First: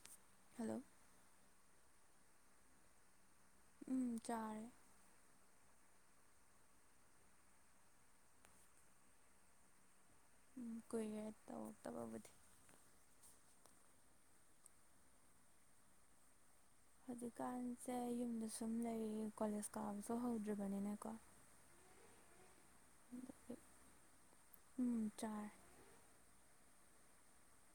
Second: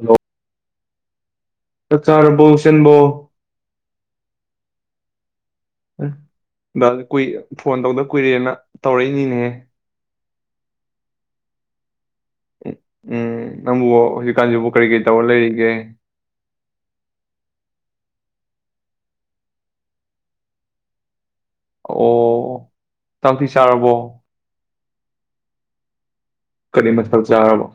hello ꯂꯣ ꯆꯥꯛ ꯆꯥꯔꯕꯣ ꯏꯆꯟꯕꯣ ꯎꯝ ꯆꯥꯔꯦ ꯎꯝ ꯕ ꯀꯨꯏ ꯑ ꯐꯣꯟ ꯇꯧꯗ ꯀꯨꯏꯔꯦꯅ ꯇꯧꯔꯛꯏꯅꯤꯅꯦꯍꯦ ꯀꯨꯢꯔꯦ ꯇꯧꯔꯛꯇꯕꯕꯨꯗꯤ ꯎꯝ ꯎꯝ ꯅꯪꯕꯨ ꯍꯧꯖꯤꯛꯀꯥꯟꯁꯤꯕꯨ ꯀꯔꯤ ꯀꯔꯤ ꯇꯧꯔ ꯂꯩꯔꯤꯒꯦ ꯍꯧꯖꯤꯛꯀꯥꯟꯁꯦ ꯌꯨꯝꯗ ꯁꯨꯝ ꯂꯩꯔꯤ ꯀꯣꯂꯦꯖ ꯀꯥꯕꯁꯨ ꯍꯧꯗ꯭ꯔꯤꯕꯅꯤꯅꯀꯣ ꯑꯣ ꯆꯥꯛꯇꯤ ꯆꯥꯔꯕꯣ ꯎꯝ ꯆꯥꯔꯦ ꯀꯔꯤ ꯃꯊꯦꯜ ꯆꯥꯔꯕꯣ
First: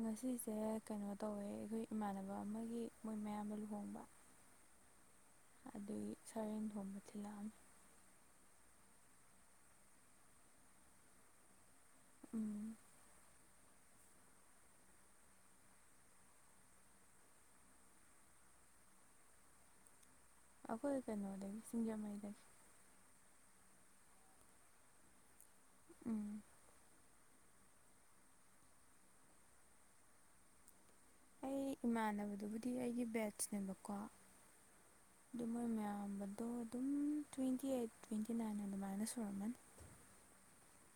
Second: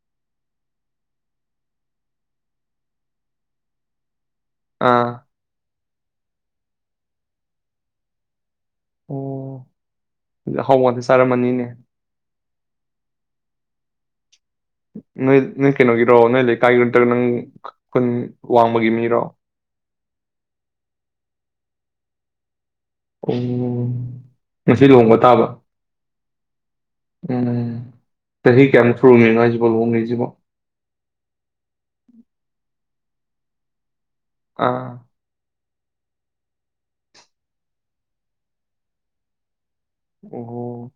ꯉꯁꯤꯁꯦ ꯀꯩꯅꯣ ꯇꯧꯋꯦ ꯑꯩꯈꯣꯏ ꯏꯃꯥꯟꯅꯕ ꯑꯃꯒꯤ ꯃꯣꯏ ꯃꯌꯥꯝꯕ ꯂꯨꯍꯣꯡꯕ ꯑꯥ ꯑꯗꯨꯒꯤ ꯁꯔꯦꯡ ꯊꯣꯡꯕ ꯊꯤꯜꯂꯛꯑꯝꯃꯦ ꯑꯣ ꯑꯍꯥꯎꯕ ꯉꯥꯛꯇ ꯆꯥꯔꯝꯃꯅꯤꯅꯦ ꯎꯝ ꯅꯣꯏ ꯅꯪ ꯀꯩꯅꯣꯒꯤꯔꯣ ꯅꯣꯏ ꯂꯩꯀꯥꯏꯒꯤ ꯅꯠꯇ꯭ꯔꯒ ꯅꯪ ꯈꯨꯟ ꯋꯥꯡꯕꯒꯤ ꯃꯤꯔꯣ [inaudible] ꯑꯩꯈꯣꯏ ꯀꯩꯅꯣ ꯂꯩꯗꯒꯤ ꯁꯤꯡꯖꯃꯩꯗꯒꯤ ꯑꯣ ꯉꯁꯤ ꯂꯨꯍꯣꯡꯕ ꯇꯥꯕ ꯎꯝ ꯎꯝ ꯆꯍꯤ ꯀꯌꯥꯝ ꯁꯨꯔꯒꯦ ꯍꯥꯢꯁꯤꯕꯣ ꯂꯨꯍꯣꯡꯉꯤꯁꯤꯕꯣ ꯑꯩ ꯏꯃꯥꯟꯅꯕꯗꯨꯕꯨꯗꯤ ꯑꯩꯒꯤ ꯕꯦꯠꯆꯅꯦꯕꯀꯣ ꯑꯥ ꯑꯗꯨ ꯃꯣꯏ ꯃꯌꯥꯝ ꯌꯝꯕꯗꯣ ꯑꯗꯨꯝ ꯇ꯭ꯋꯦꯟꯇꯤ ꯑꯩꯠ ꯇ꯭ꯋꯦꯟꯇꯤ ꯅꯥꯏꯟ ꯑꯗꯨꯃꯥꯏꯅ ꯁꯨꯔꯝꯃꯅꯤ ꯑꯣ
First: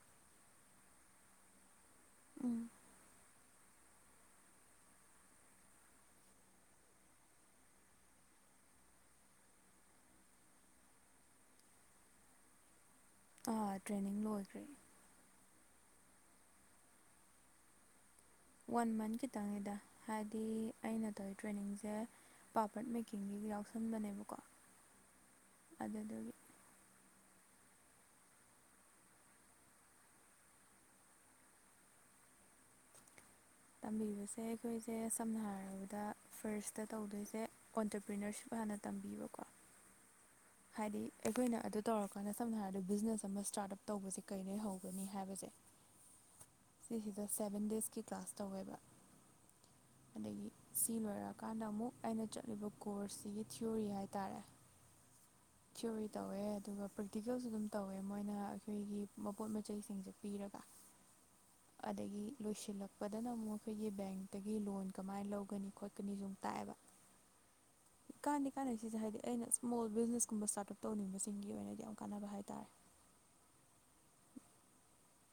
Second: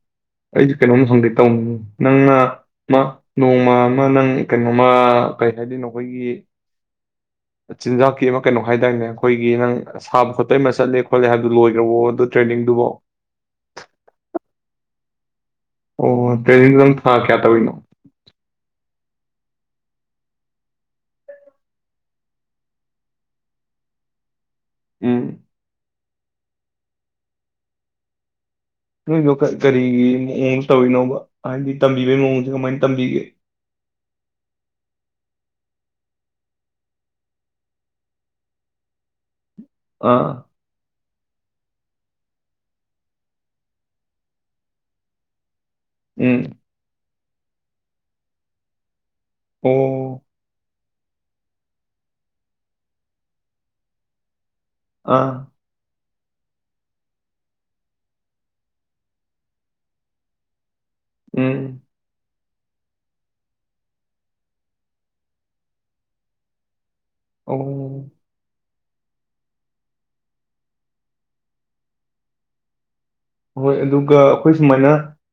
ꯑꯩꯁꯨ ꯀꯩꯅꯣꯝ ꯍꯪꯒꯦ ꯇꯧꯅꯤ ꯅꯪꯅ ꯎꯝ ꯑꯃ ꯅꯣꯡꯃ ꯑꯃ ꯅꯪ ꯀꯩꯅꯣꯃ ꯀꯩ ꯍꯥꯏꯗꯣꯏꯅꯣ ꯑꯩꯈꯣꯏꯒꯤ ꯆꯤꯟꯖꯥꯛꯀꯤ ꯑꯃ ꯀꯩꯅꯣ ꯍꯥꯏꯗꯥꯢꯅꯦ ꯑꯩꯈꯣꯏꯒꯤ ꯅꯪ ꯁꯥꯕ ꯈꯣꯠꯄ ꯑꯃ ꯆꯠꯂꯦ ꯈꯣꯠꯂꯦ ꯍꯥꯏꯕꯗꯨ ꯂꯣꯏꯈ꯭ꯔꯕꯣ ꯑꯗꯨ ꯇ꯭ꯔꯦꯟꯅꯤꯡꯗꯨꯕꯣ ꯑꯥ ꯇ꯭ꯔꯦꯅꯤꯡ ꯂꯣꯏꯈ꯭ꯔꯦ ꯑꯣ ꯇꯦꯟꯅꯤꯡ ꯑꯗꯨꯝ ꯊꯥ ꯀꯌꯥ ꯇꯧꯔꯤꯅꯣ ꯋꯥꯟ ꯃꯟꯠ ꯈꯤꯇꯪꯅꯤꯗ ꯍꯥꯏꯗꯤ ꯑꯩꯅ ꯇꯧꯋꯤ ꯇ꯭ꯔꯦꯅꯤꯡꯁꯦ ꯄꯥꯄ꯭ꯔꯠ ꯃꯦꯀꯤꯡꯒꯤ ꯌꯥꯎꯁꯟꯕꯅꯦꯕꯀꯣ ꯎꯝ ꯑꯗꯨꯗꯨꯒꯤ ꯅꯣꯢꯗꯣ ꯀ ꯀꯔꯤꯒꯤ ꯃꯑꯣꯡ ꯇꯧꯔꯤꯅꯣꯕ ꯍꯥꯏꯗꯤ ꯇꯝꯕꯤꯕꯒꯤ ꯃꯑꯣꯡꯁꯦ ꯀꯃꯥꯏꯅ ꯇꯝꯕꯤꯒꯦ ꯇꯝꯕꯤꯕꯁꯦ ꯑꯩꯈꯣꯏꯁꯦ ꯁꯝꯅ ꯍꯥꯏꯔꯕꯗ ꯐꯥꯔꯁꯇ ꯇꯧꯗꯣꯏꯁꯦ ꯑꯣꯟꯇꯔꯄ꯭ꯔꯤꯅꯔꯁꯤꯞ ꯍꯥꯟꯅ ꯇꯝꯕꯤꯕꯀꯣ ꯑꯥ ꯗꯤ ꯑꯩꯈꯣꯏꯅ ꯑꯗꯨ ꯇꯧꯔꯀꯥꯟꯗ ꯁꯝꯅ ꯍꯥꯏꯔꯕꯗ ꯕꯤꯖꯤꯅꯦꯁ ꯑꯃ ꯁ꯭ꯇꯥꯔꯠ ꯑꯞ ꯇꯧꯕꯁꯦ ꯀꯩꯗꯩ ꯍꯧꯒꯅꯤ ꯍꯥꯏꯕꯁꯦ ꯎꯝ ꯁꯤꯁꯤꯗ ꯁꯦꯚꯦꯟ ꯗꯦꯁꯀꯤ ꯀ꯭ꯂꯥꯁ ꯇꯧꯋꯦꯕ ꯑꯣ ꯑꯗꯒꯤ ꯁꯤ ꯂꯣꯏꯔꯛꯀꯥꯟꯗ ꯑꯃꯨꯛ ꯑꯩꯅ ꯆꯠꯂꯤꯕ ꯀꯣꯔꯁꯁꯤꯒꯤ ꯊꯤꯑꯣꯔꯤ ꯍꯥꯏꯇꯥꯔꯦ ꯑꯥ ꯑꯗꯨꯢ ꯇꯧꯋꯦ ꯑꯗꯨꯒ ꯄ꯭ꯔꯦꯛꯇꯤꯀꯦꯜꯁꯨ ꯑꯗꯨꯝ ꯇꯧꯋꯦ ꯃꯣꯏꯅ ꯑꯩꯈꯣꯏꯒꯤ ꯃꯄꯣꯠ ꯃꯆꯩꯁꯤꯡꯁꯦ ꯄꯤꯔꯒ ꯎꯝ ꯑꯗꯒꯤ ꯂꯣꯏꯁꯤꯜꯂꯛꯄꯗꯅ ꯑꯃꯨꯛ ꯑꯩꯈꯣꯏꯒꯤ ꯕꯦꯡꯇꯒꯤ ꯂꯣꯟ ꯀꯃꯥꯏꯅ ꯂꯧꯒꯅꯤ ꯈꯣꯠꯀꯅꯤꯁꯨꯨ ꯃꯨꯛ ꯇꯥꯛꯑꯦꯕ ꯑꯣ ꯆꯥꯟꯅꯩꯁꯤꯁꯦ ꯍꯥꯏꯗꯤ ꯑꯩꯅ ꯏꯁꯃꯣꯜ ꯕꯤꯖꯤꯅꯦꯁꯀꯨꯝꯕ ꯁ꯭ꯇꯥꯔꯠ ꯑꯞ ꯇꯧꯅꯤꯡꯕꯁꯤꯡꯒꯤ ꯑꯣꯏꯅꯗꯤ ꯌꯥꯝ ꯀꯥꯟꯅꯕ ꯍꯥꯏꯇꯥꯔꯦ ꯍꯣꯏ ꯑꯗꯨꯒ ꯑꯩꯈꯣꯏ ꯁꯨꯃꯥꯏꯅ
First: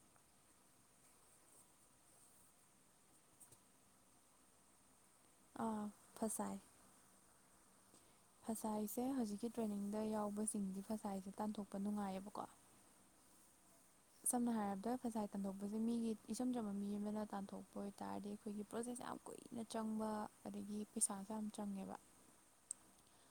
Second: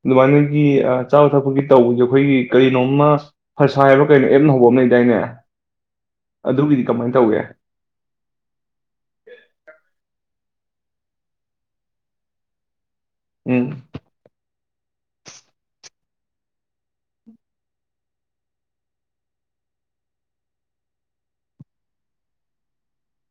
ꯑꯗꯨꯃꯥꯏꯅꯒꯤ ꯆꯥꯕ ꯊꯛꯄꯒꯤ ꯇꯧꯕꯁꯦ ꯑꯩꯈꯣꯏꯒꯤ ꯀꯔꯤꯅꯣꯝ ꯑꯃ ꯐꯁꯥꯏꯔꯣ ꯀꯩꯅꯣ ꯑꯦꯞ ꯍꯧꯕ ꯑꯃ ꯂꯩꯗꯥꯏꯅꯦ ꯑꯥ ꯑꯗꯨꯒꯤꯗꯤ ꯀꯃꯥꯏꯅ ꯇꯧꯒꯦ ꯐꯁꯥꯢꯁꯦ ꯍꯧꯖꯤꯛꯀꯤ ꯇ꯭ꯔꯦꯅꯤꯡꯗ ꯌꯥꯎꯕꯁꯦ ꯄꯤꯟꯗꯤ ꯐꯁꯥꯏꯁꯦ ꯇꯥꯟꯊꯣꯛꯄ ꯅꯨꯡꯉꯥꯏꯌꯦꯕꯀꯣ ꯎꯝ ꯁꯝꯅ ꯍꯥꯏꯔꯕꯗ ꯐꯖꯥꯏ ꯇꯥꯟꯊꯣꯛꯄꯁꯦ ꯃꯤꯒꯤ ꯏꯆꯝ ꯆꯝꯕ ꯃꯤ ꯑꯃꯅ ꯇꯥꯟꯊꯣꯛꯄ ꯑꯣꯏꯇꯥꯥꯔꯗꯤ ꯑꯩꯈꯣꯏꯒꯤ ꯄ꯭ꯔꯣꯁꯦꯁ ꯌꯥꯝ ꯀꯨꯏꯅ ꯆꯪꯕ ꯑꯗꯒꯤ ꯄꯩꯁꯥꯁꯨ ꯌꯥꯝ ꯆꯪꯉꯦꯕ [unintelligible]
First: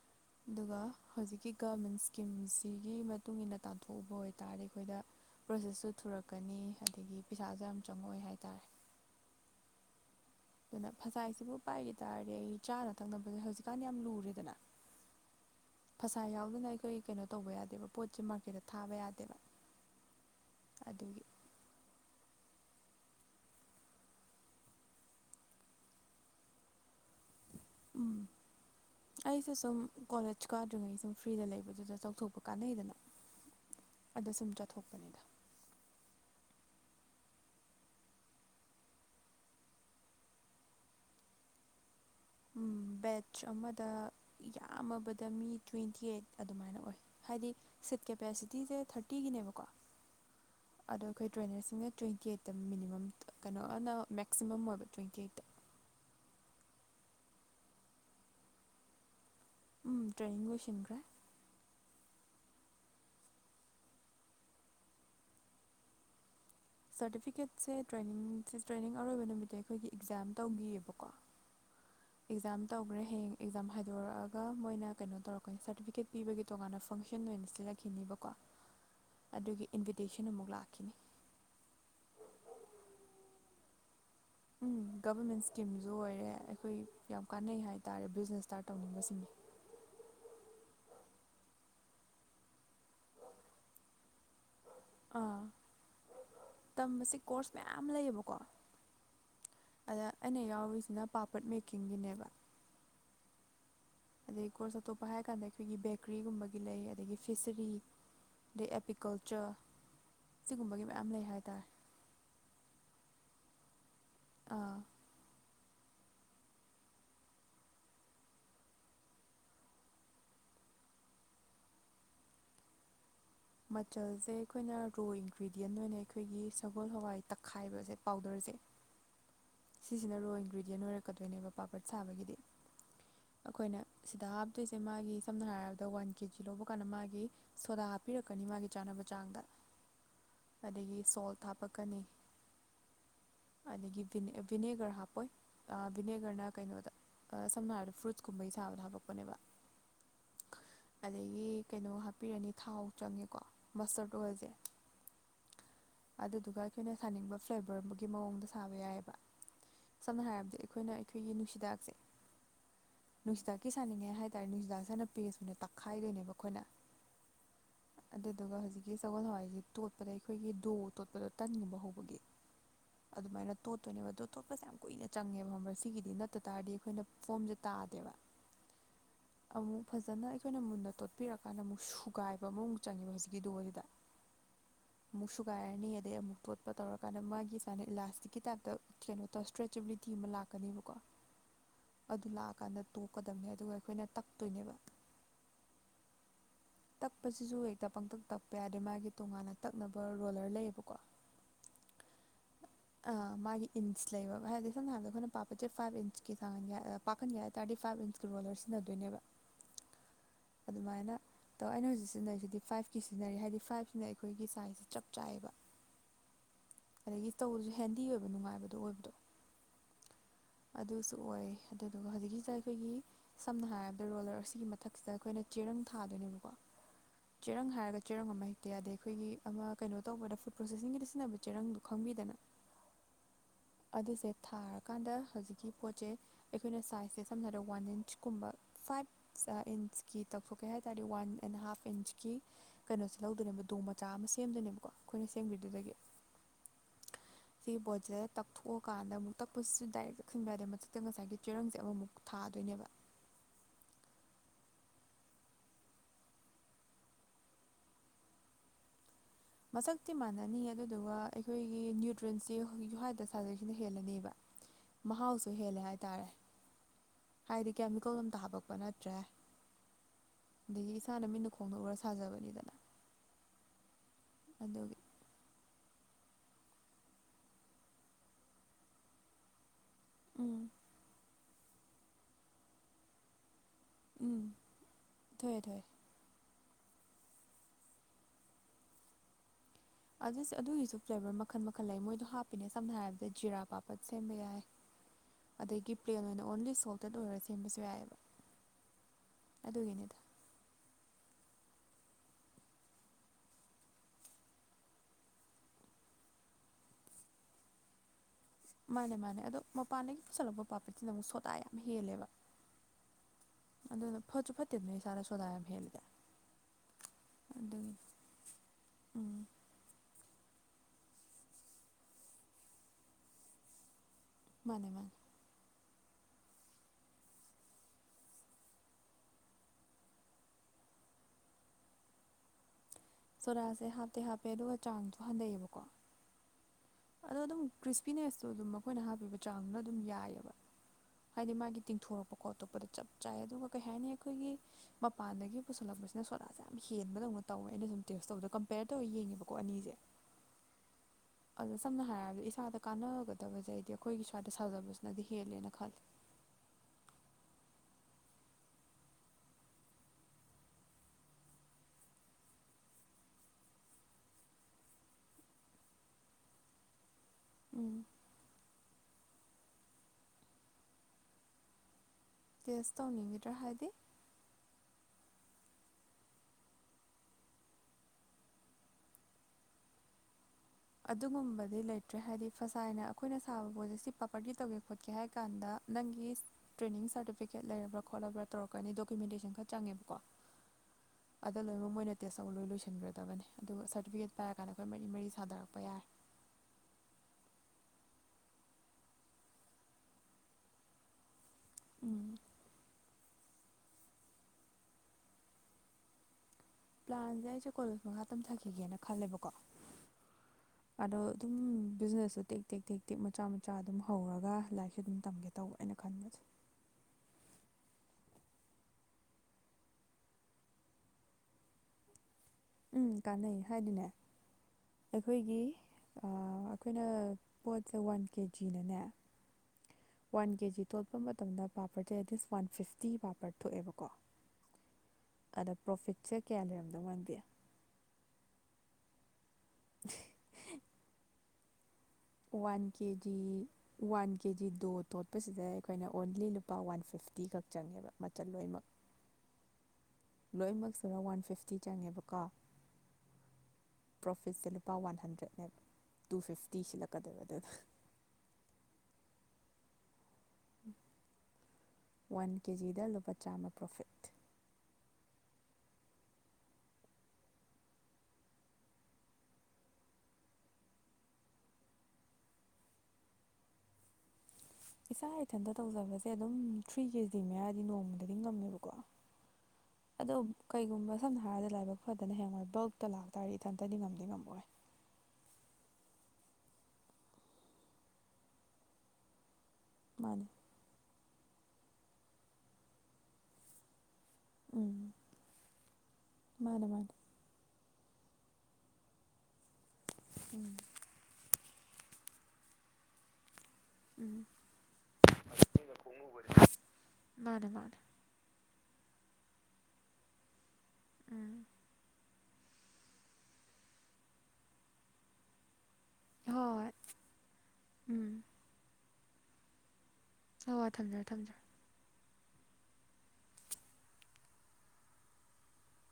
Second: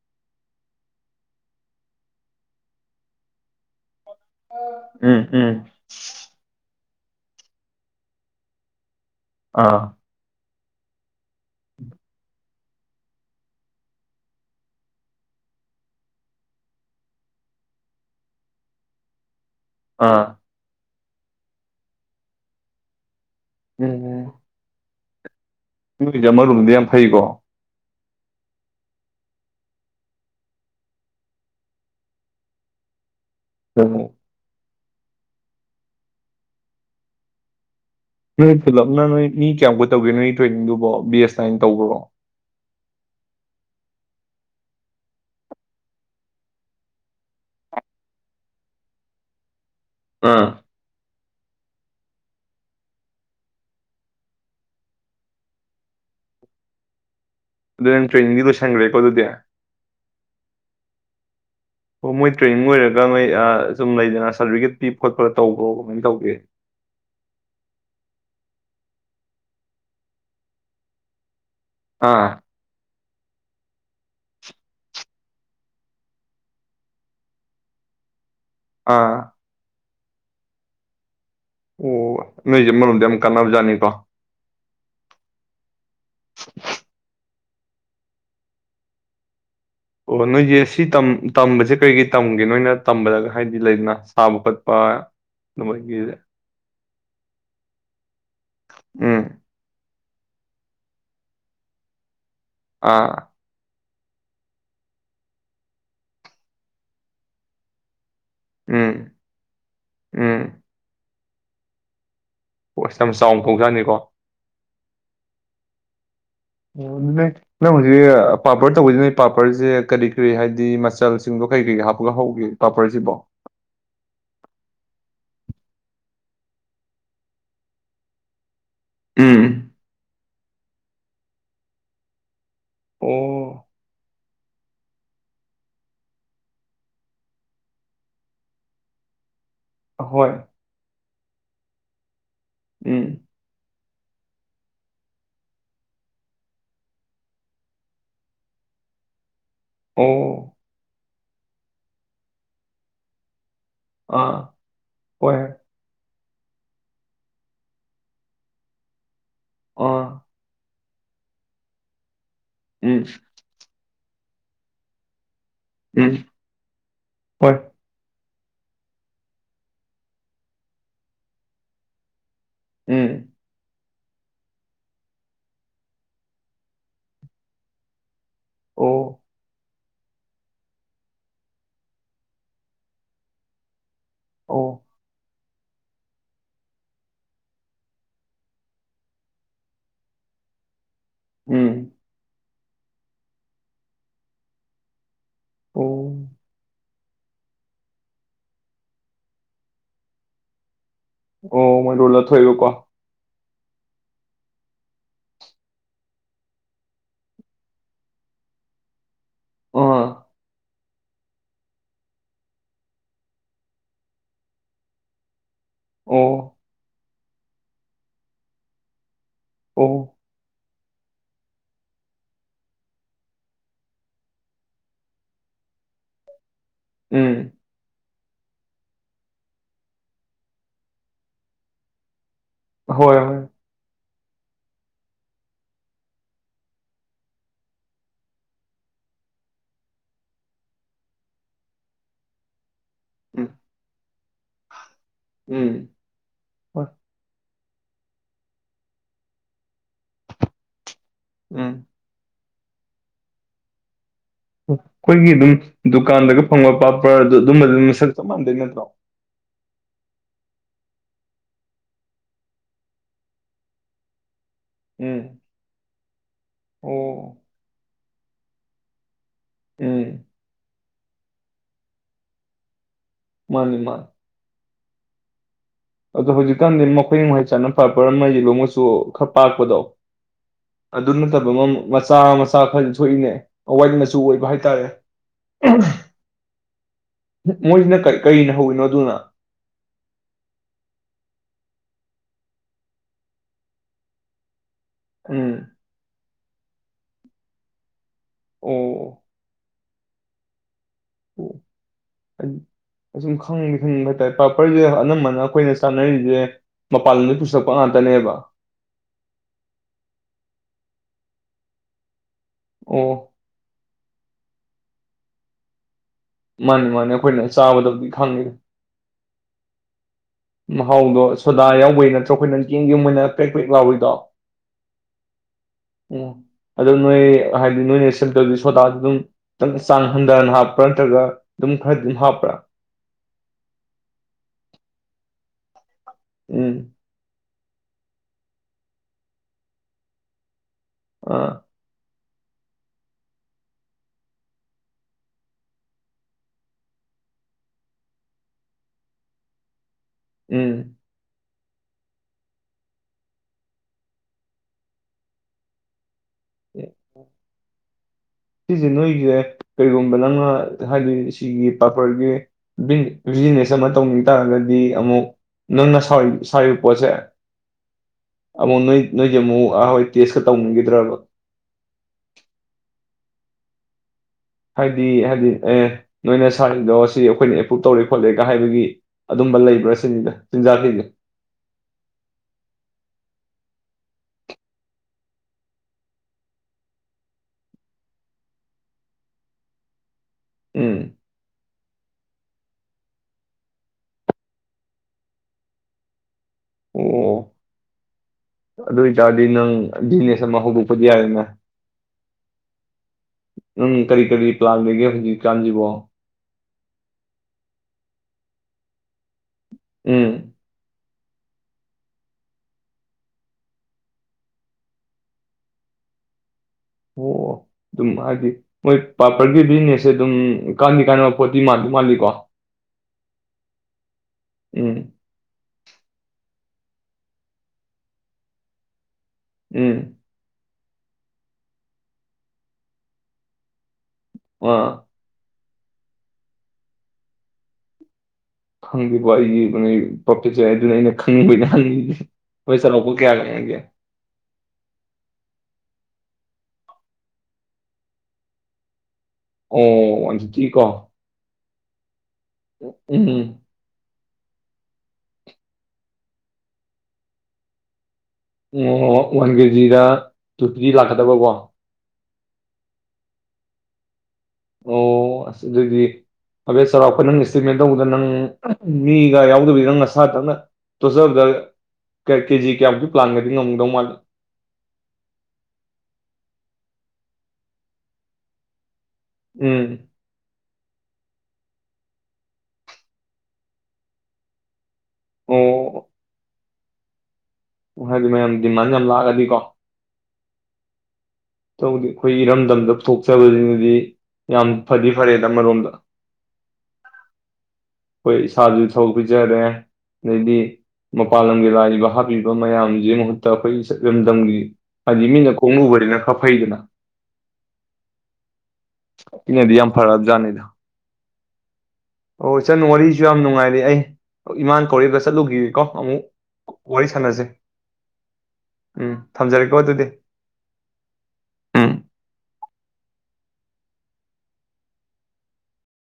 ꯑꯗꯨꯒ ꯍꯧꯖꯤꯛꯀꯤ ꯒꯃꯦꯟ ꯏꯁꯀꯤꯝꯁꯤꯒꯤ ꯃꯇꯨꯡ ꯏꯟꯅ ꯇꯥꯟꯊꯣꯛ ꯎꯕ ꯑꯣꯏꯇꯥꯔꯗꯤ ꯑꯩꯈꯣꯏꯗ ꯎꯝ ꯎꯝ ꯄ꯭ꯔꯣꯁꯦꯁꯁꯨ ꯊꯨꯔꯛꯀꯅꯤ ꯑꯗꯒꯤ ꯄꯩꯁꯥꯁꯦ ꯌꯥꯝ ꯆꯪꯉꯛ ꯑꯣꯢ ꯍꯥꯏꯇꯥꯔꯦ ꯑꯥ ꯑꯗꯨꯅ ꯐꯖꯥꯏꯁꯤꯕꯨ ꯄꯥꯏꯈꯤ ꯇꯥꯔꯗꯤ ꯑꯩ ꯆꯥꯅ ꯊꯛꯅꯕꯁꯦ ꯍꯧꯖꯤꯛꯀꯥꯟ ꯌꯥꯝ ꯂꯨꯔꯦꯗꯅ ꯐꯁꯥꯢ ꯌꯥꯎꯗꯅ ꯑꯩꯈꯣꯏ ꯀꯩꯅꯣ ꯇꯧꯕ ꯌꯥꯗꯦꯕ ꯄꯣꯠꯁꯦ ꯃꯥꯔꯀꯦꯠꯇ ꯊꯥꯕ ꯌꯥꯗꯦꯕ ꯑꯥ ꯑꯗꯨꯒꯤ [unintelligible] ꯅꯣꯏꯒꯤꯖꯦ ꯑꯃꯔꯣꯝꯗꯤ ꯌꯥꯝ ꯐꯩꯀꯣ ꯑꯩꯁꯦ ꯁꯨꯝ ꯀꯣꯂꯦꯖ ꯀꯥꯗ꯭ꯔꯤꯉꯩ ꯁꯨꯝ ꯐ꯭ꯔꯤꯗ ꯂꯩꯕꯗꯨꯗ ꯇꯧꯊꯣꯛꯄ ꯀꯥꯟꯅꯩꯗꯅ ꯎꯝ ꯑꯗ ꯁꯨꯝ ꯆꯠꯊꯣꯛꯄꯅꯤꯗ ꯅꯣꯏ ꯄꯨꯂꯞꯅ ꯅꯣꯏ ꯃꯤ ꯀꯌꯥꯃꯨꯛꯀ ꯇꯧꯒꯦ ꯅꯣꯏ ꯇ꯭ꯔꯦꯅꯤꯡꯗꯨꯕꯣ ꯕꯦꯁ ꯅꯥꯏꯅ ꯇꯧꯕ꯭ꯔꯣ ꯎꯝ ꯕꯦꯠꯆ ꯑꯃꯗ ꯌꯥꯝꯃꯕꯗ ꯃꯤ ꯇ꯭ꯋꯦꯟꯇꯤꯑꯦꯠ ꯑꯗꯨꯃꯥꯏꯅ ꯑꯣꯏ ꯍꯥꯏꯗꯤ ꯁꯤꯠ ꯀꯦꯄꯦꯁꯤꯇꯤꯁꯦ ꯊꯥꯔꯇꯤꯒꯤꯅꯦꯕꯀꯣ ꯑꯥ ꯑꯗꯣ ꯑꯩꯈꯣꯏ ꯇ꯭ꯔꯦꯅꯔꯁꯤꯡꯅ ꯇ꯭ꯋꯦꯟꯇꯤ ꯑꯩꯠꯇ ꯃꯤꯅꯤꯃꯝ ꯀꯩꯅꯣꯅ ꯃꯦꯛꯁꯤꯃꯝ ꯑꯣꯏꯕ ꯇ꯭ꯋꯦꯟꯇꯤ ꯑꯩꯠꯇ [inaudible] ꯑꯗꯨ ꯅꯪ ꯇ꯭ꯔꯦꯅꯤꯡꯗꯤ ꯂꯣꯢꯁꯤꯟꯒ꯭ꯔꯦꯀꯣ ꯑꯗꯨꯗꯤ ꯎꯝ ꯇ꯭ꯔꯦꯅꯤꯡ ꯂꯣꯏꯁꯤꯟꯈ꯭ꯔꯦ ꯑꯣ ꯃꯣꯏ ꯇ꯭ꯔꯦꯅꯤꯡ ꯂꯣꯏꯔꯒ ꯅꯣꯏ ꯑ ꯁꯨꯝ ꯂꯩꯗꯅ ꯁꯥꯔꯇꯤꯐꯤꯀꯦꯠ ꯄꯤ ꯈꯣꯠꯄ꯭ꯔꯥ ꯇꯧꯕ꯭ꯔꯣ ꯀꯃꯥꯏꯅ ꯇꯧꯒꯦ ꯁꯥꯔꯇꯤꯐꯤꯀꯦꯠꯁꯦ ꯇ꯭ꯔꯦꯅꯤꯡ ꯇ꯭ꯔꯦꯅꯤꯡ ꯑꯔꯣꯏꯕ ꯅꯨꯃꯤꯠꯇ ꯑꯩꯈꯣꯏꯒꯤ ꯑꯦꯛꯖꯥꯝ ꯇꯧꯒꯤꯌꯦꯕꯀꯣ [inaudible] ꯑꯦꯛꯖꯥꯝ ꯇꯧꯒ꯭ꯔꯦ ꯍꯌꯦꯡ ꯑꯦꯛꯖꯥꯝ ꯍꯥꯏꯗꯣꯔꯛꯑꯒ ꯃꯣꯏꯅ ꯀꯩꯅꯣ ꯇꯧꯔꯛꯀꯅꯤ ꯁꯥꯔꯇꯤꯐꯤꯀꯦꯠ ꯄꯤꯕꯒꯤ ꯇꯣꯉꯥꯟꯅ ꯐꯪꯁꯟ ꯑꯣꯏꯅ ꯁꯤꯜꯂꯛꯈꯤꯅꯤꯕꯀꯣ ꯑꯥ ꯏꯟꯚꯤꯇꯦꯁꯟ ꯑꯃꯨꯛ ꯂꯥꯛꯈꯤꯅꯤ ꯑꯣ ꯅꯣꯏꯁꯦ ꯃꯔꯣꯝꯗ ꯌꯥꯝ ꯀꯥꯟꯅꯕꯖꯥꯠꯅꯤꯀꯣ ꯎꯝ ꯒꯕꯃꯦꯟ ꯁ꯭ꯀꯤꯝꯖꯨ ꯑꯣꯏꯔꯦ ꯑꯩꯈꯣꯏ ꯌꯥꯝ ꯀꯥꯟꯅꯩ ꯍꯥꯏꯇꯥꯔꯦ ꯕꯤꯖꯤꯅꯦꯁ ꯁ꯭ꯇꯥꯔꯠ ꯇꯧꯅꯤꯡꯕꯁꯤꯡꯒꯤ ꯑꯣ ꯅꯣꯏꯖꯦ ꯁꯤ ꯇꯝ ꯇꯝꯕꯖꯦ ꯀꯩ ꯀꯩ ꯇꯝꯒꯦ ꯅꯣꯏꯅ ꯇꯝꯕꯗꯒ ꯍꯥꯏꯗꯤ ꯂꯩꯗꯅ ꯁꯥꯕ ꯄꯣꯠ ꯑꯥ ꯇꯝꯕꯁꯦ ꯀꯣ꯭ꯔꯁ ꯃꯌꯥꯝ ꯂꯩꯌꯦꯕꯀꯣ ꯎꯝ ꯑꯗ ꯑꯩꯅ ꯌꯥꯎꯔꯤꯁꯤꯅ ꯄꯥꯄ꯭ꯔꯠ ꯃꯦꯀꯤꯡꯒꯤꯅꯦꯕ ꯑꯥ ꯑꯗꯩ ꯀꯣ꯭ꯔꯁ ꯑꯇꯣꯞꯄ ꯍꯥꯏꯔ ꯀꯥꯟꯗ ꯑꯩꯈꯣꯏꯒꯤ ꯕꯦꯀ꯭ꯔꯤꯒꯨꯝꯕꯒꯤ ꯂꯩ ꯑꯗꯒꯤ ꯐ꯭ꯤꯁꯁꯔꯤ ꯑꯗꯩ ꯎꯝ ꯑꯦꯄꯤꯀꯜꯆꯔ ꯎꯝ ꯁꯤꯒꯨꯝꯕꯒꯤ ꯃꯌꯥꯝ ꯂꯩ ꯍꯥꯏ ꯇꯥꯏ ꯑꯣ ꯌꯥꯝ ꯆꯥꯎ ꯀꯧꯖꯥꯠꯅꯤꯀꯣ ꯑꯥ ꯑꯣ ꯅꯪ ꯅꯪ ꯍꯨꯖꯤꯛ ꯄꯥꯄ꯭ꯔꯠ ꯇꯧꯕꯩ ꯄꯥꯄꯔꯖꯦ ꯀꯔꯤ ꯀꯔꯤ ꯍꯥꯏꯗꯤ ꯃꯆꯜꯁꯤꯡꯗꯣ ꯀꯩ ꯀꯩ ꯍꯥꯞꯄꯒ ꯍꯧꯒꯦ ꯄꯥꯄꯔꯖꯤꯕꯣ ꯃꯆꯜꯁꯦ ꯈꯣꯏꯅ ꯔꯣ ꯏꯟꯒ꯭ꯔꯤꯗꯤꯌꯟ ꯑꯣꯏꯅ ꯈꯣꯏꯒꯤ ꯁꯒꯣꯜ ꯍꯋꯥꯏ ꯇꯛꯈꯥꯏꯕꯁꯦ ꯄꯥꯎꯗꯔꯖꯦ ꯎꯝ ꯁꯤꯁꯤꯅ ꯔꯣ ꯏꯟꯒ꯭ꯔꯤꯗꯤꯌꯟ ꯑꯣꯏꯔꯛꯀꯗꯣꯏꯅꯦꯕ ꯄꯥꯄ꯭ꯔꯠ ꯁꯥꯕꯒꯤꯗꯤ ꯑꯣ ꯑꯈꯣꯏꯅ ꯁꯤꯗ ꯍꯥꯞ ꯁꯤꯁꯦ ꯃꯥꯒꯤ ꯁꯝꯅ ꯍꯥꯏꯔꯕꯗ ꯋꯥꯟ ꯀꯦꯖꯤ ꯂꯧꯕ ꯀꯥꯟꯗ ꯃꯥꯒꯤ ꯁꯣꯗꯥ ꯍꯥꯞꯄꯤꯔꯛꯀꯅꯤ ꯃꯥꯒꯤ ꯆꯥꯅꯕ ꯆꯥꯡꯗ ꯑꯍꯣꯏ ꯑꯗꯒꯤ ꯁꯣꯜꯠ ꯍꯥꯄꯛꯀꯅꯤ ꯎꯝ ꯑꯗꯒꯤ ꯕꯤꯅꯦꯒꯔ ꯍꯥꯞꯄꯣꯏ ꯕꯤꯅꯦꯒꯔꯅ ꯀꯩꯅꯣꯗ ꯁꯝꯅ ꯍꯥꯏꯔꯕꯗ ꯐ꯭ꯔꯨꯠꯁ ꯀꯨꯝꯕꯩ ꯁꯥꯕꯗ ꯍꯥꯄꯛꯄ ꯑꯣ ꯑꯗꯒꯤ ꯀꯩꯅꯣ ꯍꯥꯞꯄꯤꯔꯅꯤ ꯊꯥꯎ ꯆꯪꯉꯦꯀꯣ ꯃ꯭ꯁꯇ꯭ꯔꯠ ꯑꯣꯏꯜꯖꯦ ꯑꯥ ꯍꯣꯏ ꯑꯗꯨꯗꯨꯒ ꯑꯩꯈꯣꯏꯅ ꯁꯥꯅꯤꯡꯕ ꯐ꯭ꯂꯦꯕꯔ ꯑꯃꯒꯤ ꯃꯑꯣꯡꯗ ꯁꯥꯕ ꯌꯥꯏꯑꯕ ꯑꯥ ꯁꯝꯅ ꯍꯥꯏꯔꯕꯗ ꯑꯩꯈꯣꯏꯅ ꯑꯩꯈꯣꯏꯒꯤ ꯅꯨꯡꯁꯤꯗꯥꯛꯁꯦ ꯎꯝ ꯅꯨꯡꯁꯤꯗꯥꯛꯀꯤ ꯁꯥꯟꯅꯤꯡꯉꯦ ꯍꯥꯏꯇꯥꯔꯗꯤ ꯅꯨꯡꯁꯤꯗꯥꯛ ꯁꯦ ꯍꯅ ꯄꯦꯁ ꯎꯝ ꯇꯛꯈꯥꯏꯗꯣꯏꯅꯦꯕ ꯑꯩꯈꯣꯏꯅ ꯍꯣꯏ ꯑꯗꯨ ꯑꯗꯨꯒ ꯍꯨꯖꯤꯛꯀꯤ ꯁꯒꯣꯜ ꯍꯋꯥꯏꯖꯦ ꯇꯣꯠꯄꯗ ꯑꯩꯈꯣꯏꯒꯤ ꯗꯣ ꯇꯣꯠꯄꯗꯣ ꯇꯟ ꯒꯨꯝꯕ ꯍꯧꯕꯒꯤ ꯎꯝ ꯑꯗꯨꯃꯥꯏꯅ ꯇꯣꯠꯇꯣꯏꯅꯦꯕ ꯗꯣ ꯇꯣꯠꯄꯁꯦ ꯌꯥꯝ ꯀꯨꯏꯅ ꯆꯪꯉꯦꯕ ꯈꯪꯕ꯭ꯔ ꯁꯤꯒꯤꯗꯤ ꯅꯠꯇ ꯇꯥꯔꯗꯤ ꯈꯣꯏꯅ ꯐꯣꯝꯖꯦ ꯇꯥꯗꯦꯕ ꯑꯣ ꯑꯃꯨꯛ ꯐꯖꯅ ꯑꯩꯈꯣꯏꯅ ꯃꯨꯟꯅ ꯇꯣꯠꯄꯤꯔꯛꯀꯥꯟꯗ ꯑꯃꯨꯛ ꯁꯨꯒꯥꯏꯕ ꯑꯃꯃꯨꯛ ꯆꯪꯉꯦꯕ ꯍꯨꯖꯤꯛꯀꯤ [unintelligible] ꯑꯣ ꯑꯃꯨꯛ ꯁꯨꯒꯥꯏꯔꯅꯤ ꯑꯗꯩ ꯑꯃꯨꯛ ꯇꯣꯠꯄ ꯇꯧꯔꯀꯥꯟꯗ ꯃꯥꯒꯤ ꯁ꯭ꯃꯥꯏꯅ ꯏꯂꯥꯁꯇꯤꯛꯀꯤ ꯇꯥꯏꯞꯇ ꯀꯩꯅꯣ ꯇꯧ ꯁ꯭ꯇꯔꯦꯠꯆꯦꯕꯤꯂꯤꯇꯤ ꯌꯨꯝꯃ ꯂꯛꯀꯅꯤꯕꯀꯣ ꯎꯝ ꯑꯗꯨ ꯂꯛ ꯀꯥꯟꯗ ꯇꯣꯛꯀꯗꯕꯅꯦ ꯑꯗꯨꯒ ꯑꯩꯈꯣꯏꯅ ꯇꯛꯇꯣꯏꯅꯦꯕ ꯑꯣ ꯇꯛꯄꯁꯤꯁꯨ ꯍꯦꯛꯇ ꯄꯪꯇꯛ ꯇꯛꯄ ꯌꯥꯗꯦ ꯃꯥꯒꯤ ꯇꯣꯉꯥꯟꯅ ꯇꯛꯅꯕ ꯔꯣꯂ꯭ꯔ ꯂꯩꯌꯦꯕꯀꯣ ꯑꯣ ꯃꯣꯏ ꯔꯣꯂ꯭ꯔ ꯊꯣꯛ ꯑꯦꯕꯀꯣ ꯑꯥ ꯃꯥꯒꯤ ꯏꯟꯁ ꯂꯩꯕ ꯍꯥꯏꯗꯤ ꯁꯝꯅ ꯍꯥꯏꯔꯕꯗ ꯑꯩꯈꯣꯏꯅ ꯄꯥꯄ꯭ꯔꯠꯁꯦ ꯐꯥꯏꯚ ꯏꯟꯁꯀꯤ ꯆꯥꯡ ꯄꯥꯛꯈꯟꯒꯦ ꯍꯥꯏ ꯇꯥꯔꯇꯤ ꯐꯥꯏꯚ ꯏꯟꯁꯀꯤ ꯔꯣꯂ꯭ꯔꯁꯤ ꯅꯗꯣꯢꯅꯦ ꯕ [unintelligible] ꯑꯗꯨꯃꯥꯏꯅ ꯇꯣ ꯑꯩꯅ ꯍꯨꯖꯤꯛ ꯁꯤꯖꯤꯟꯅꯔꯤ ꯁꯤꯗꯤ ꯐꯥꯏꯚꯀꯤ ꯁꯤꯖꯤꯟꯅꯔꯤ ꯍꯥꯏꯗꯤ ꯐꯥꯏꯚꯁꯤꯅ ꯑꯩꯈꯣꯏꯒꯤ ꯁꯥ꯭ꯏꯖꯁꯦ ꯆꯞ ꯆꯥꯏꯌꯦꯕ ꯑꯣ ꯑꯗꯒꯤ ꯇꯧꯕꯁꯨ ꯍꯦꯟꯗꯤ ꯑꯣꯏꯕ ꯅꯨꯡꯉꯥꯏꯕꯗꯣ ꯑꯣꯏꯕꯗꯣ ꯑꯣ ꯑꯗꯨꯁꯨ ꯑꯣꯏ ꯑꯗꯨꯗꯨꯒ ꯍꯧꯖꯤꯛꯀꯤꯁꯤꯗ ꯑꯩꯈꯣꯏꯒꯤ ꯁꯝꯅ ꯍꯥꯏꯔꯕꯗ ꯔꯣꯂꯔ ꯑꯁꯤꯒꯤ ꯃꯊꯛꯁꯤꯇ ꯑꯩꯈꯣꯏꯅ ꯆꯦꯔꯪ ꯊꯥꯗꯣꯏꯅꯦꯕꯀꯣ ꯆꯦꯔꯪ ꯍꯥꯏꯔꯒ ꯆꯦꯔꯪ ꯑꯃ ꯍꯦꯛꯇ ꯌꯥꯗꯦ ꯑꯩꯈꯣꯏꯒꯤ ꯑꯃ ꯀꯩꯅꯣ ꯇꯧꯕꯗ ꯐꯨꯗ ꯄ꯭ꯔꯣꯁꯦꯁꯤꯡꯒꯤꯗ ꯁꯤꯖꯤꯟꯅꯕ ꯆꯦꯔꯪꯗꯣ ꯈꯪꯕꯤꯗꯅ ꯍꯣꯏ ꯍꯣꯏ ꯑꯗꯨꯁꯦ ꯊꯥꯔꯀꯥꯟꯗ ꯍꯧꯖꯤꯛꯀꯤ ꯄꯣꯠꯁꯦ ꯑꯩꯈꯣꯏꯅ ꯁꯥꯏꯖꯁꯦ ꯁꯝꯅ ꯍꯥꯏꯔꯕꯒ ꯋꯥꯟ ꯏꯟꯆ ꯀꯨꯝꯕ ꯐꯥꯏꯕ ꯏꯟꯁꯀꯤ ꯇꯧꯊꯣꯛꯀꯦ ꯍꯥꯏ ꯇꯥꯔꯗꯤ ꯋꯥꯟ ꯑꯦꯟ ꯍꯥꯐ ꯏꯟꯁꯀꯤ ꯀꯩꯅꯣꯁꯦ ꯂꯧꯗꯣꯏꯅꯦꯕ ꯗꯣ ꯃꯆꯥ ꯑꯃ ꯁꯦꯝꯗꯣꯏꯅꯦꯕ ꯀꯣ ꯑꯩꯈꯣꯏꯅ ꯁꯦꯝꯒ꯭ꯔꯤꯗꯨꯗꯒꯤ ꯁꯤ ꯄꯣꯠꯁꯤ ꯇꯛꯊꯣꯛ ꯑꯀꯥꯟꯗ ꯑꯃꯨꯛ ꯇꯞ ꯄꯁꯤꯁꯨ ꯗꯥꯢꯔꯦꯛ ꯈꯨꯟꯕ ꯌꯗꯦ ꯃꯊꯛꯇ ꯉꯁꯥꯏꯒꯤ ꯆꯦꯔꯪꯁꯦ ꯑꯃꯃꯨꯛ ꯊꯥꯗꯣꯏꯅꯦꯕ ꯑꯩꯈꯣꯏꯒꯤ ꯑꯗꯨꯝ ꯗꯨꯀꯥꯟꯗꯒ ꯐꯪꯕ ꯄꯥꯄꯔ ꯑꯗꯨ ꯗꯨꯝꯕ ꯑꯗꯨ ꯃꯁꯛ ꯆꯞ ꯃꯥꯟꯅꯗꯣꯏ ꯅꯠꯇ꯭ꯔꯣ ꯃꯁꯛꯇꯤ ꯃꯥꯟꯅꯅꯤ ꯑꯗꯨꯗꯨꯒ ꯑꯩꯈꯣꯏꯒꯤ ꯅ꯭ꯌꯨꯇ꯭ꯔꯤꯟꯁꯤ [unintelligible] ꯁꯨꯋꯥꯢꯗ ꯁꯥꯖꯔꯤꯁꯤꯅ ꯍꯦꯜꯂꯅꯦꯕ ꯃꯍꯥꯎꯁꯨ ꯍꯦꯜꯂꯦ ꯍꯥꯏꯇꯥꯔꯦ ꯍꯥꯏꯗꯤ ꯀꯌꯥ ꯀꯜꯑꯝꯇ ꯍꯥꯄꯛꯄ ꯅꯠꯇ꯭ꯔꯦ ꯎꯝ ꯑꯗꯒꯤ ꯏꯁꯥꯅ ꯃꯤꯠꯅ ꯈꯣꯡꯗ ꯎꯔ ꯁꯥꯖꯕꯅꯤꯗꯅ ꯃꯥꯟꯅꯦ ꯃꯥ ꯑꯗꯨꯒꯤ ꯑꯗꯣ ꯍꯧꯖꯤꯛꯀꯥꯟꯗꯤ ꯃꯈꯣꯏ ꯃꯈꯩ ꯆꯠꯅꯝ ꯄꯄꯔ ꯑꯃ ꯌꯦꯂꯣꯃꯁꯨ ꯈ ꯄꯥꯛꯄꯗꯣ ꯎꯝ ꯐꯠꯇꯕ ꯑꯃ ꯃꯆꯥ ꯃꯆꯥ ꯈꯖꯨ ꯇꯣꯛꯏꯅꯦ ꯋꯥꯏꯠ ꯃꯆꯨ ꯑꯣꯏꯕ ꯎꯝ ꯍꯥꯏꯇꯥꯔꯦ ꯊꯣꯛꯑꯦ ꯊꯣꯛꯑꯦ [unintelligible] ꯃꯣꯏꯁꯤꯅ ꯀ ꯀꯩꯅ ꯍꯧꯋꯤꯅꯣ ꯑꯗꯨꯅ ꯑꯗꯨ ꯑꯗꯨꯒꯤꯁꯨ ꯐ꯭ꯂꯦꯕꯔ ꯃꯈꯜ ꯃꯈꯜ ꯂꯩ ꯃꯣꯏꯗꯣ ꯍꯥꯞꯄꯤꯅꯦ ꯁꯝꯅ ꯍꯥꯏꯔꯕꯗ ꯖꯤꯔꯥ ꯄꯥꯄꯠ ꯁꯦꯝꯕ ꯌꯥꯏ ꯎꯝ ꯑꯗꯒꯤ ꯄ꯭ꯂꯦꯟ ꯑꯣꯏꯅ ꯑꯣꯟꯂꯤ ꯁꯣꯜꯇꯦꯠ ꯑꯣꯏꯔꯒ ꯁꯦꯝꯕꯁꯨ ꯌꯥꯏꯑꯕ ꯑꯣ ꯑꯗꯨꯒꯤꯅꯤꯗ ꯑꯣ [unintelligible] ꯑꯁꯨꯝ ꯈꯪ ꯈꯪꯅꯤꯡꯕ ꯍꯥꯏꯇꯥꯔꯦ ꯄꯥꯄꯔꯁꯦ ꯑꯅꯝꯕꯅ ꯑꯩꯈꯣꯏꯅ ꯆꯥꯅꯔꯤꯁꯦ ꯃꯄꯥꯟ ꯂꯝꯗꯒꯤ ꯄꯨꯁꯜꯄ ꯉꯥꯛꯇꯅꯦꯕ ꯃꯥꯅꯦ ꯃꯥꯅꯦ ꯑꯗꯣ ꯃꯄꯥꯟꯗꯒꯤ ꯄꯨꯁꯜꯂꯛꯄ ꯄꯥꯄꯠꯁꯤꯅꯃꯨꯛ ꯁꯣꯗꯥ ꯌꯥꯝ ꯍꯦꯜꯂꯦꯕ ꯑꯣ ꯑꯗꯨꯅ ꯐꯠꯁꯨ ꯐꯠꯇꯦꯗꯅꯦ ꯢꯁꯥꯗ ꯁꯣꯗꯥ ꯌꯥꯝ ꯍꯦꯜꯂꯗꯤ ꯃꯥꯅꯤ ꯃꯥꯅꯤ ꯑꯩꯈꯣꯏꯅ ꯆꯥꯕꯗꯗꯤ ꯈꯪꯉꯤ ꯎꯝ ꯃꯍꯥꯎꯗꯣ ꯁꯣꯗꯥ ꯌꯥꯎꯕꯩ ꯅꯠꯇ꯭ꯔꯣ ꯑꯩꯈꯣꯏꯅ ꯒꯦꯝ ꯒꯦꯝ ꯃꯣꯏꯅ ꯄꯦꯛ ꯄꯦꯛ ꯂꯥꯎꯏꯗꯣ ꯃꯥꯅꯦ ꯃꯥꯅꯦ ꯑꯣ ꯑꯗꯣ ꯅꯣꯏ ꯍꯥꯏꯗꯤ ꯅꯣꯏꯅ ꯁꯦꯝꯇꯕꯗꯤ ꯁꯣꯗꯥꯗꯨ ꯑꯗꯨꯝ ꯈꯤꯇꯪ ꯆꯥꯡ ꯍꯟꯗꯍꯟꯅ ꯍꯥꯞꯄ꯭ꯔꯥ ꯅꯠꯇ꯭ꯔꯒ ꯗꯨꯝ ꯈꯔ ꯑꯗꯨꯝ ꯍꯥꯄ꯭ꯔꯥ ꯁꯣꯗꯥꯁꯦ ꯍꯥꯞꯇꯦ ꯍꯥꯞꯄꯦ ꯑꯗꯨꯒ ꯆꯥꯡꯁꯨ ꯍꯟꯗꯩꯌꯦꯕꯀꯣ ꯎꯝ ꯑꯗꯣ ꯑꯗꯨꯝ ꯀ꯭ꯔꯤꯁꯄꯤꯅꯦꯁꯇꯣ ꯑꯗꯨꯝ ꯃꯈꯣꯏꯅ ꯍꯥꯞꯄꯤꯕ ꯆꯥꯡꯗꯨꯅ ꯑꯗꯨꯝ ꯌꯥꯏꯑꯕ ꯍꯥꯏꯗꯤ ꯑꯥ ꯃꯥꯒꯤ ꯇꯤꯡꯊꯣꯔꯛꯄ ꯀꯣ ꯑꯇꯣꯞꯄꯗ ꯆꯞ ꯆꯥꯏ ꯑꯗꯨꯒ ꯀꯩ ꯍꯥꯏꯅꯤ ꯑꯩꯈꯣꯏꯒꯤ ꯃꯄꯥꯟꯗꯒꯤ ꯄꯨꯁꯤꯜꯂꯛꯄꯁꯤꯅ ꯁꯣꯗꯥꯁꯦ ꯌꯥꯝ ꯍꯦꯟꯕꯗꯧꯅ ꯇꯧꯋꯦ ꯑꯩꯅ ꯁꯨꯝ ꯇꯦꯁ ꯇꯧꯕꯗꯣ ꯀꯝꯄꯦꯔ ꯇꯧꯔ ꯌꯦꯡꯉꯦꯕꯀꯣ ꯑꯅꯤꯁꯦ ꯎꯝ ꯑꯗꯣ ꯁꯝꯅ ꯍꯥꯏꯔꯕꯗ ꯏꯁꯥꯗ ꯀꯥꯟꯅꯒꯗꯕꯁꯦ ꯑꯩꯗꯤ ꯑꯩꯈꯣꯏꯒꯤ ꯁ꯭ꯋꯥꯏꯗ ꯁꯥꯖꯕꯁꯤꯅꯗꯤ ꯍꯦꯜꯂꯦꯅ ꯈꯜꯂꯤ ꯑꯦ ꯁꯤꯁꯦ ꯅꯣꯏꯒꯤꯁꯦ ꯀꯩꯒꯨꯝꯕ ꯅꯪꯅ ꯍꯥꯏꯗꯤ ꯁꯤꯒꯤ ꯄꯥꯄꯔꯒꯤ ꯕꯤ [unintelligible] ꯑꯃ ꯇꯧꯅꯤꯡ ꯇꯥꯔꯒꯗꯤ ꯑꯃꯨꯛ ꯅꯪꯅ ꯁ ꯧꯁꯥꯔꯤꯕ ꯄꯣꯠꯁꯦ ꯎꯝ ꯅꯣꯏ ꯅꯣꯏꯒꯤ ꯑꯃꯨꯛ ꯍꯣꯏ ꯇꯦꯁꯀ ꯇꯧꯅꯤꯡꯈꯤꯗ꯭ꯔꯕ ꯇꯧꯅꯤꯡꯒꯤꯗ꯭ꯔꯥ ꯍꯥꯏꯗꯤ ꯍꯥꯏꯗꯤ ꯍꯥꯏꯗꯤ ꯑꯦ ꯅꯣꯏꯅ ꯁꯥꯔꯤꯗꯣ ꯁꯤ ꯑꯩꯈꯣꯏꯅ ꯑꯦꯄ꯭ꯔꯨꯞ ꯇꯧꯔꯦ ꯈꯣꯠꯂꯦꯒ ꯍꯥꯏꯕꯒꯤ ꯑꯗꯨꯝꯕ ꯂꯩꯕ꯭ꯔꯥ ꯁꯤꯅꯤꯗ ꯆꯤꯟꯖꯥꯛꯁꯤꯡꯁꯦ ꯑꯗꯨꯒꯨꯝꯕꯗꯤ ꯂꯩꯇ꯭ꯔꯦ ꯍꯥꯏꯗꯤ ꯐꯁꯥꯏꯅ ꯑꯩꯈꯣꯏꯅ ꯁꯥꯕ ꯄꯣꯠꯁꯦ ꯁꯤ ꯄ꯭ꯔꯣꯄꯔꯂꯤ ꯇꯧꯒꯦ ꯈꯣꯠꯀꯦ ꯍꯥꯏꯔ ꯀꯥꯟꯗ ꯅꯪꯒꯤ ꯇ꯭ꯔꯦꯅꯤꯡ ꯁꯥꯔꯇꯤꯐꯤꯀꯦꯠ ꯂꯩꯔꯕ꯭ꯔ ꯈꯣꯠꯂ꯭ꯔ ꯇꯧꯔꯛꯀꯅꯤ ꯗꯣꯀꯨꯃꯦꯟꯗꯦꯁꯟ ꯈꯔ ꯆꯪꯉꯦꯕꯀꯣ ꯎꯝ ꯑꯗ ꯂꯣꯏꯅꯃꯛ ꯃꯣꯏꯅ ꯇꯦꯁ ꯇꯧ ꯂꯣꯏ ꯂꯣꯏꯁꯤꯟꯒ꯭ꯔꯗꯕꯅꯤ ꯑꯗꯨꯒ ꯁꯥꯔꯇꯤꯐꯤꯀꯦꯠ ꯄꯥꯏꯔꯀꯥꯟꯗ ꯑꯩꯈꯣꯏ ꯃꯔꯤ ꯃꯔꯤ ꯁꯥꯗꯔꯛ ꯑꯣ ꯑꯗꯨ ꯑꯣꯏꯇꯥꯔꯗꯤ ꯅꯪ ꯕꯤꯖꯤꯅꯦꯁ ꯑꯃ ꯍꯧꯗꯣꯛꯄꯗꯤ ꯌꯥꯔꯦꯅꯦ ꯎꯝ ꯎꯝ ꯀꯔꯤ ꯀꯔꯤ ꯄ꯭ꯂꯥꯟ ꯂꯩꯒꯦ ꯍꯧꯖꯤꯛ ꯀꯥꯟꯁꯤꯕꯣ ꯄ꯭ꯂꯥꯟꯁꯦ ꯑꯩꯁꯦ ꯀꯣꯂꯦꯖ ꯃꯈꯥ ꯇꯝꯊꯈꯤꯒꯦꯅ ꯈꯜꯂꯦꯕꯣ ꯎꯝ ꯑꯗꯣ ꯑꯗꯨꯝ ꯕꯤꯖꯤꯅꯦꯁꯇꯣ ꯇꯦꯛ ꯇꯦꯛ ꯇꯦꯛ ꯇꯦꯛ ꯃꯆꯥ ꯃꯆꯥ ꯑꯗꯨꯝ ꯍꯧꯔꯒ ꯂꯥꯏꯔꯤꯛꯁꯨ ꯑꯗꯨꯝ ꯇꯝꯒꯦ ꯇꯧꯕ ꯑꯩꯅ ꯈꯟꯝꯗꯨ ꯑꯣ ꯑꯗꯨꯝ ꯍꯥꯏꯗꯤ ꯃꯣꯏ ꯄꯥꯄꯔꯒꯤ ꯕꯤꯖꯤꯅꯦꯁꯁꯦ ꯑꯗꯨꯝ ꯀꯥꯟꯒꯤ ꯀꯥꯟꯅꯕ ꯄꯣꯠꯇꯤ ꯃꯥꯜꯂꯤ ꯃꯥꯜꯂꯤꯀꯣ ꯎꯝ ꯀꯥꯟꯅꯩ ꯍꯥꯏꯗꯤꯅꯦ ꯎꯝ ꯑꯩꯈꯣꯏꯒꯤ ꯑꯩꯈꯣꯏꯅ ꯄꯣꯠꯁꯦ ꯋꯥꯟ ꯀꯦꯖꯤꯅꯅꯦ ꯎꯝ ꯋꯥꯟ ꯀꯦꯖꯤ ꯇꯣꯠꯄ ꯃꯇꯝꯗ ꯄꯥꯄꯔꯁꯦ ꯑꯦꯠꯂꯤꯁ ꯋꯥꯟ ꯐꯤꯐꯇꯤ ꯄꯥꯄꯔ ꯊꯣꯛꯑꯦꯕꯀꯣ ꯑꯥ ꯑꯗ ꯄ꯭ꯔꯣꯐꯤꯠꯁꯦ ꯀꯌꯥ ꯂꯩꯔꯝꯗꯣ ꯃꯥꯟꯒꯦ ꯈꯪꯗꯦꯕꯣ ꯑꯩꯁꯦ ꯄ꯭ꯔꯣꯐꯤꯠꯆꯦ ꯑꯗꯨꯅ ꯑꯩꯅ ꯈꯪꯅꯤꯡꯕꯩ ꯍꯪꯉꯤꯁꯦ ꯃꯣꯏ ꯋꯥꯟ ꯆꯥꯎꯔꯥꯛꯄ ꯀꯌꯥ ꯀꯦꯖꯤ ꯂꯩꯅꯒꯦ ꯋꯥꯟ ꯀꯦꯖꯤ ꯗꯣ ꯇꯣꯠꯄꯁꯤꯗ ꯑꯩꯈꯣꯏꯅ ꯑꯣꯟꯂꯤ ꯂꯨꯄꯥ ꯋꯥꯟ ꯐꯤꯐꯇꯤ ꯈꯛ ꯆꯪꯉꯦꯕ ꯃꯆꯜ ꯂꯣꯏꯅꯃꯛ ꯑꯣ ꯋꯥꯟ ꯐꯤꯐꯇꯤ ꯀꯣ ꯂꯣꯏꯅꯃꯛꯁꯤꯗ ꯋꯥꯟ ꯐꯤꯐꯇꯤ ꯆꯪꯉꯦꯕꯀꯣ ꯎꯝ ꯄ꯭ꯔꯣꯐꯤꯠꯁꯦ ꯂꯨꯄꯥ ꯋꯥꯟ ꯍꯟꯗ꯭ꯔꯦꯠꯅꯦꯕ ꯇꯨ ꯐꯤꯐꯇꯤ ꯁꯤꯜꯂꯛꯀꯗꯣꯏꯕ ꯑꯗꯨꯗ ꯑꯣ ꯋꯥꯟ ꯀꯦꯖꯤꯗ ꯇꯨ ꯐꯤꯐꯇꯤ ꯂꯥꯛꯀꯗꯕꯀꯣ ꯋꯥꯟ ꯀꯦꯖꯤꯗ ꯂꯨꯄꯥ ꯆꯥꯝꯃ ꯄ꯭ꯔꯣꯐꯤꯠ ꯑꯣ ꯑꯁ ꯑꯗꯨꯗꯤ ꯑꯕꯦ ꯆꯥꯎꯔꯥꯛ ꯅꯪꯅꯅ ꯑꯦꯁꯇꯤꯃꯦꯠ ꯇꯧꯕꯗ ꯅꯪ ꯃꯤꯒ ꯌꯥꯎꯗꯕꯤ ꯅꯪ ꯅꯁꯥꯗꯪꯅ ꯇꯣꯁꯔꯗ ꯀꯦꯖꯤ ꯀꯌꯥꯃꯨꯛꯇꯤ ꯄ꯭ꯂꯥꯟꯒꯗꯤ ꯉꯝꯗꯧ ꯃꯥꯜꯂꯤ ꯏꯆꯥ ꯏꯊꯟꯇ ꯇꯧꯖꯕꯁꯦ ꯑꯗꯨꯝ ꯊ꯭ꯔꯤ ꯀꯦ ꯖꯤ ꯃꯌꯥꯗꯤ ꯅꯣꯡꯃꯗ ꯑꯗꯨꯝ ꯉꯝꯃꯦꯕꯀꯣ ꯎꯝ ꯑꯗꯣ ꯀꯩꯒꯨꯝꯕ ꯁꯝꯅ ꯍꯥꯏꯔꯕꯗ ꯂꯥꯏꯕꯛ ꯐꯗꯅ ꯍꯌꯦꯡꯋꯥꯏ ꯕꯜꯇ ꯂꯥꯛꯇꯥꯔꯗꯤ ꯏꯊꯟꯇꯗꯤ ꯉꯝꯗꯤ ꯉꯝꯃꯣꯏ ꯑꯣ ꯍꯥꯏꯗꯤ ꯃꯌꯥꯝ ꯗꯤꯃꯥꯟ ꯌꯥꯝ ꯂꯥꯛꯑꯗꯤꯀꯣ ꯃꯥꯅꯤ ꯇꯧꯗꯤ ꯑꯩꯈꯣꯏ ꯏꯔꯝꯗꯝꯗ ꯄꯨꯊꯣꯛꯆꯕꯁꯤꯡꯗꯨꯗꯤ ꯌꯥꯝ ꯎꯝ ꯐꯗꯤ ꯐꯔꯦꯗ ꯑꯃꯔꯣꯝꯗ ꯃꯥꯅꯦ ꯃꯥꯅꯤ ꯑꯩꯈꯣꯏ ꯏꯁꯥꯁꯨ ꯊꯕꯛ ꯄꯤꯖꯔꯦ ꯑꯗꯩꯗꯤ ꯎꯝ ꯃꯄꯥꯟ ꯂꯝꯒꯤ ꯆꯥꯔꯤꯕ ꯍꯥꯞꯄꯤꯕ ꯃꯌꯥꯝꯁꯤꯒꯤ ꯃꯍꯨꯠꯇ ꯑꯩꯈꯣꯏꯒꯤ ꯏꯔꯝꯗꯝꯒꯤ ꯍꯥꯏꯗꯤ ꯃꯤꯅ ꯈꯣꯡꯅ ꯎꯕꯅꯤꯅ ꯃꯥꯅꯦ ꯃꯥꯅꯦ ꯁꯤꯅꯗꯤ ꯌꯥꯝ ꯐꯔꯖꯥꯠꯅꯤꯗ ꯑꯣ ꯏꯆꯅ ꯋꯥꯔꯤꯁꯨ ꯌꯥꯝ ꯅꯨꯡꯉꯥꯏꯔꯤ ꯑꯩ ꯏꯃꯥꯟ ꯀꯧꯔꯦ ꯑꯃꯨꯛꯇ ꯆꯠꯂꯨꯈꯤꯒꯦ ꯀꯣ ꯑꯃꯨꯛ ꯍꯣꯏ ꯍꯣꯏ ꯋꯥꯔꯤ ꯁꯥꯟꯅꯁꯦ ꯎꯝ ꯎꯝ ꯊꯝꯖꯔꯦꯀꯣ ꯑꯗꯨꯗꯤ ꯍꯣꯏ ꯍꯣꯏ ꯊꯝꯖꯔꯦ ꯊꯝꯖꯔꯦ ꯎꯝ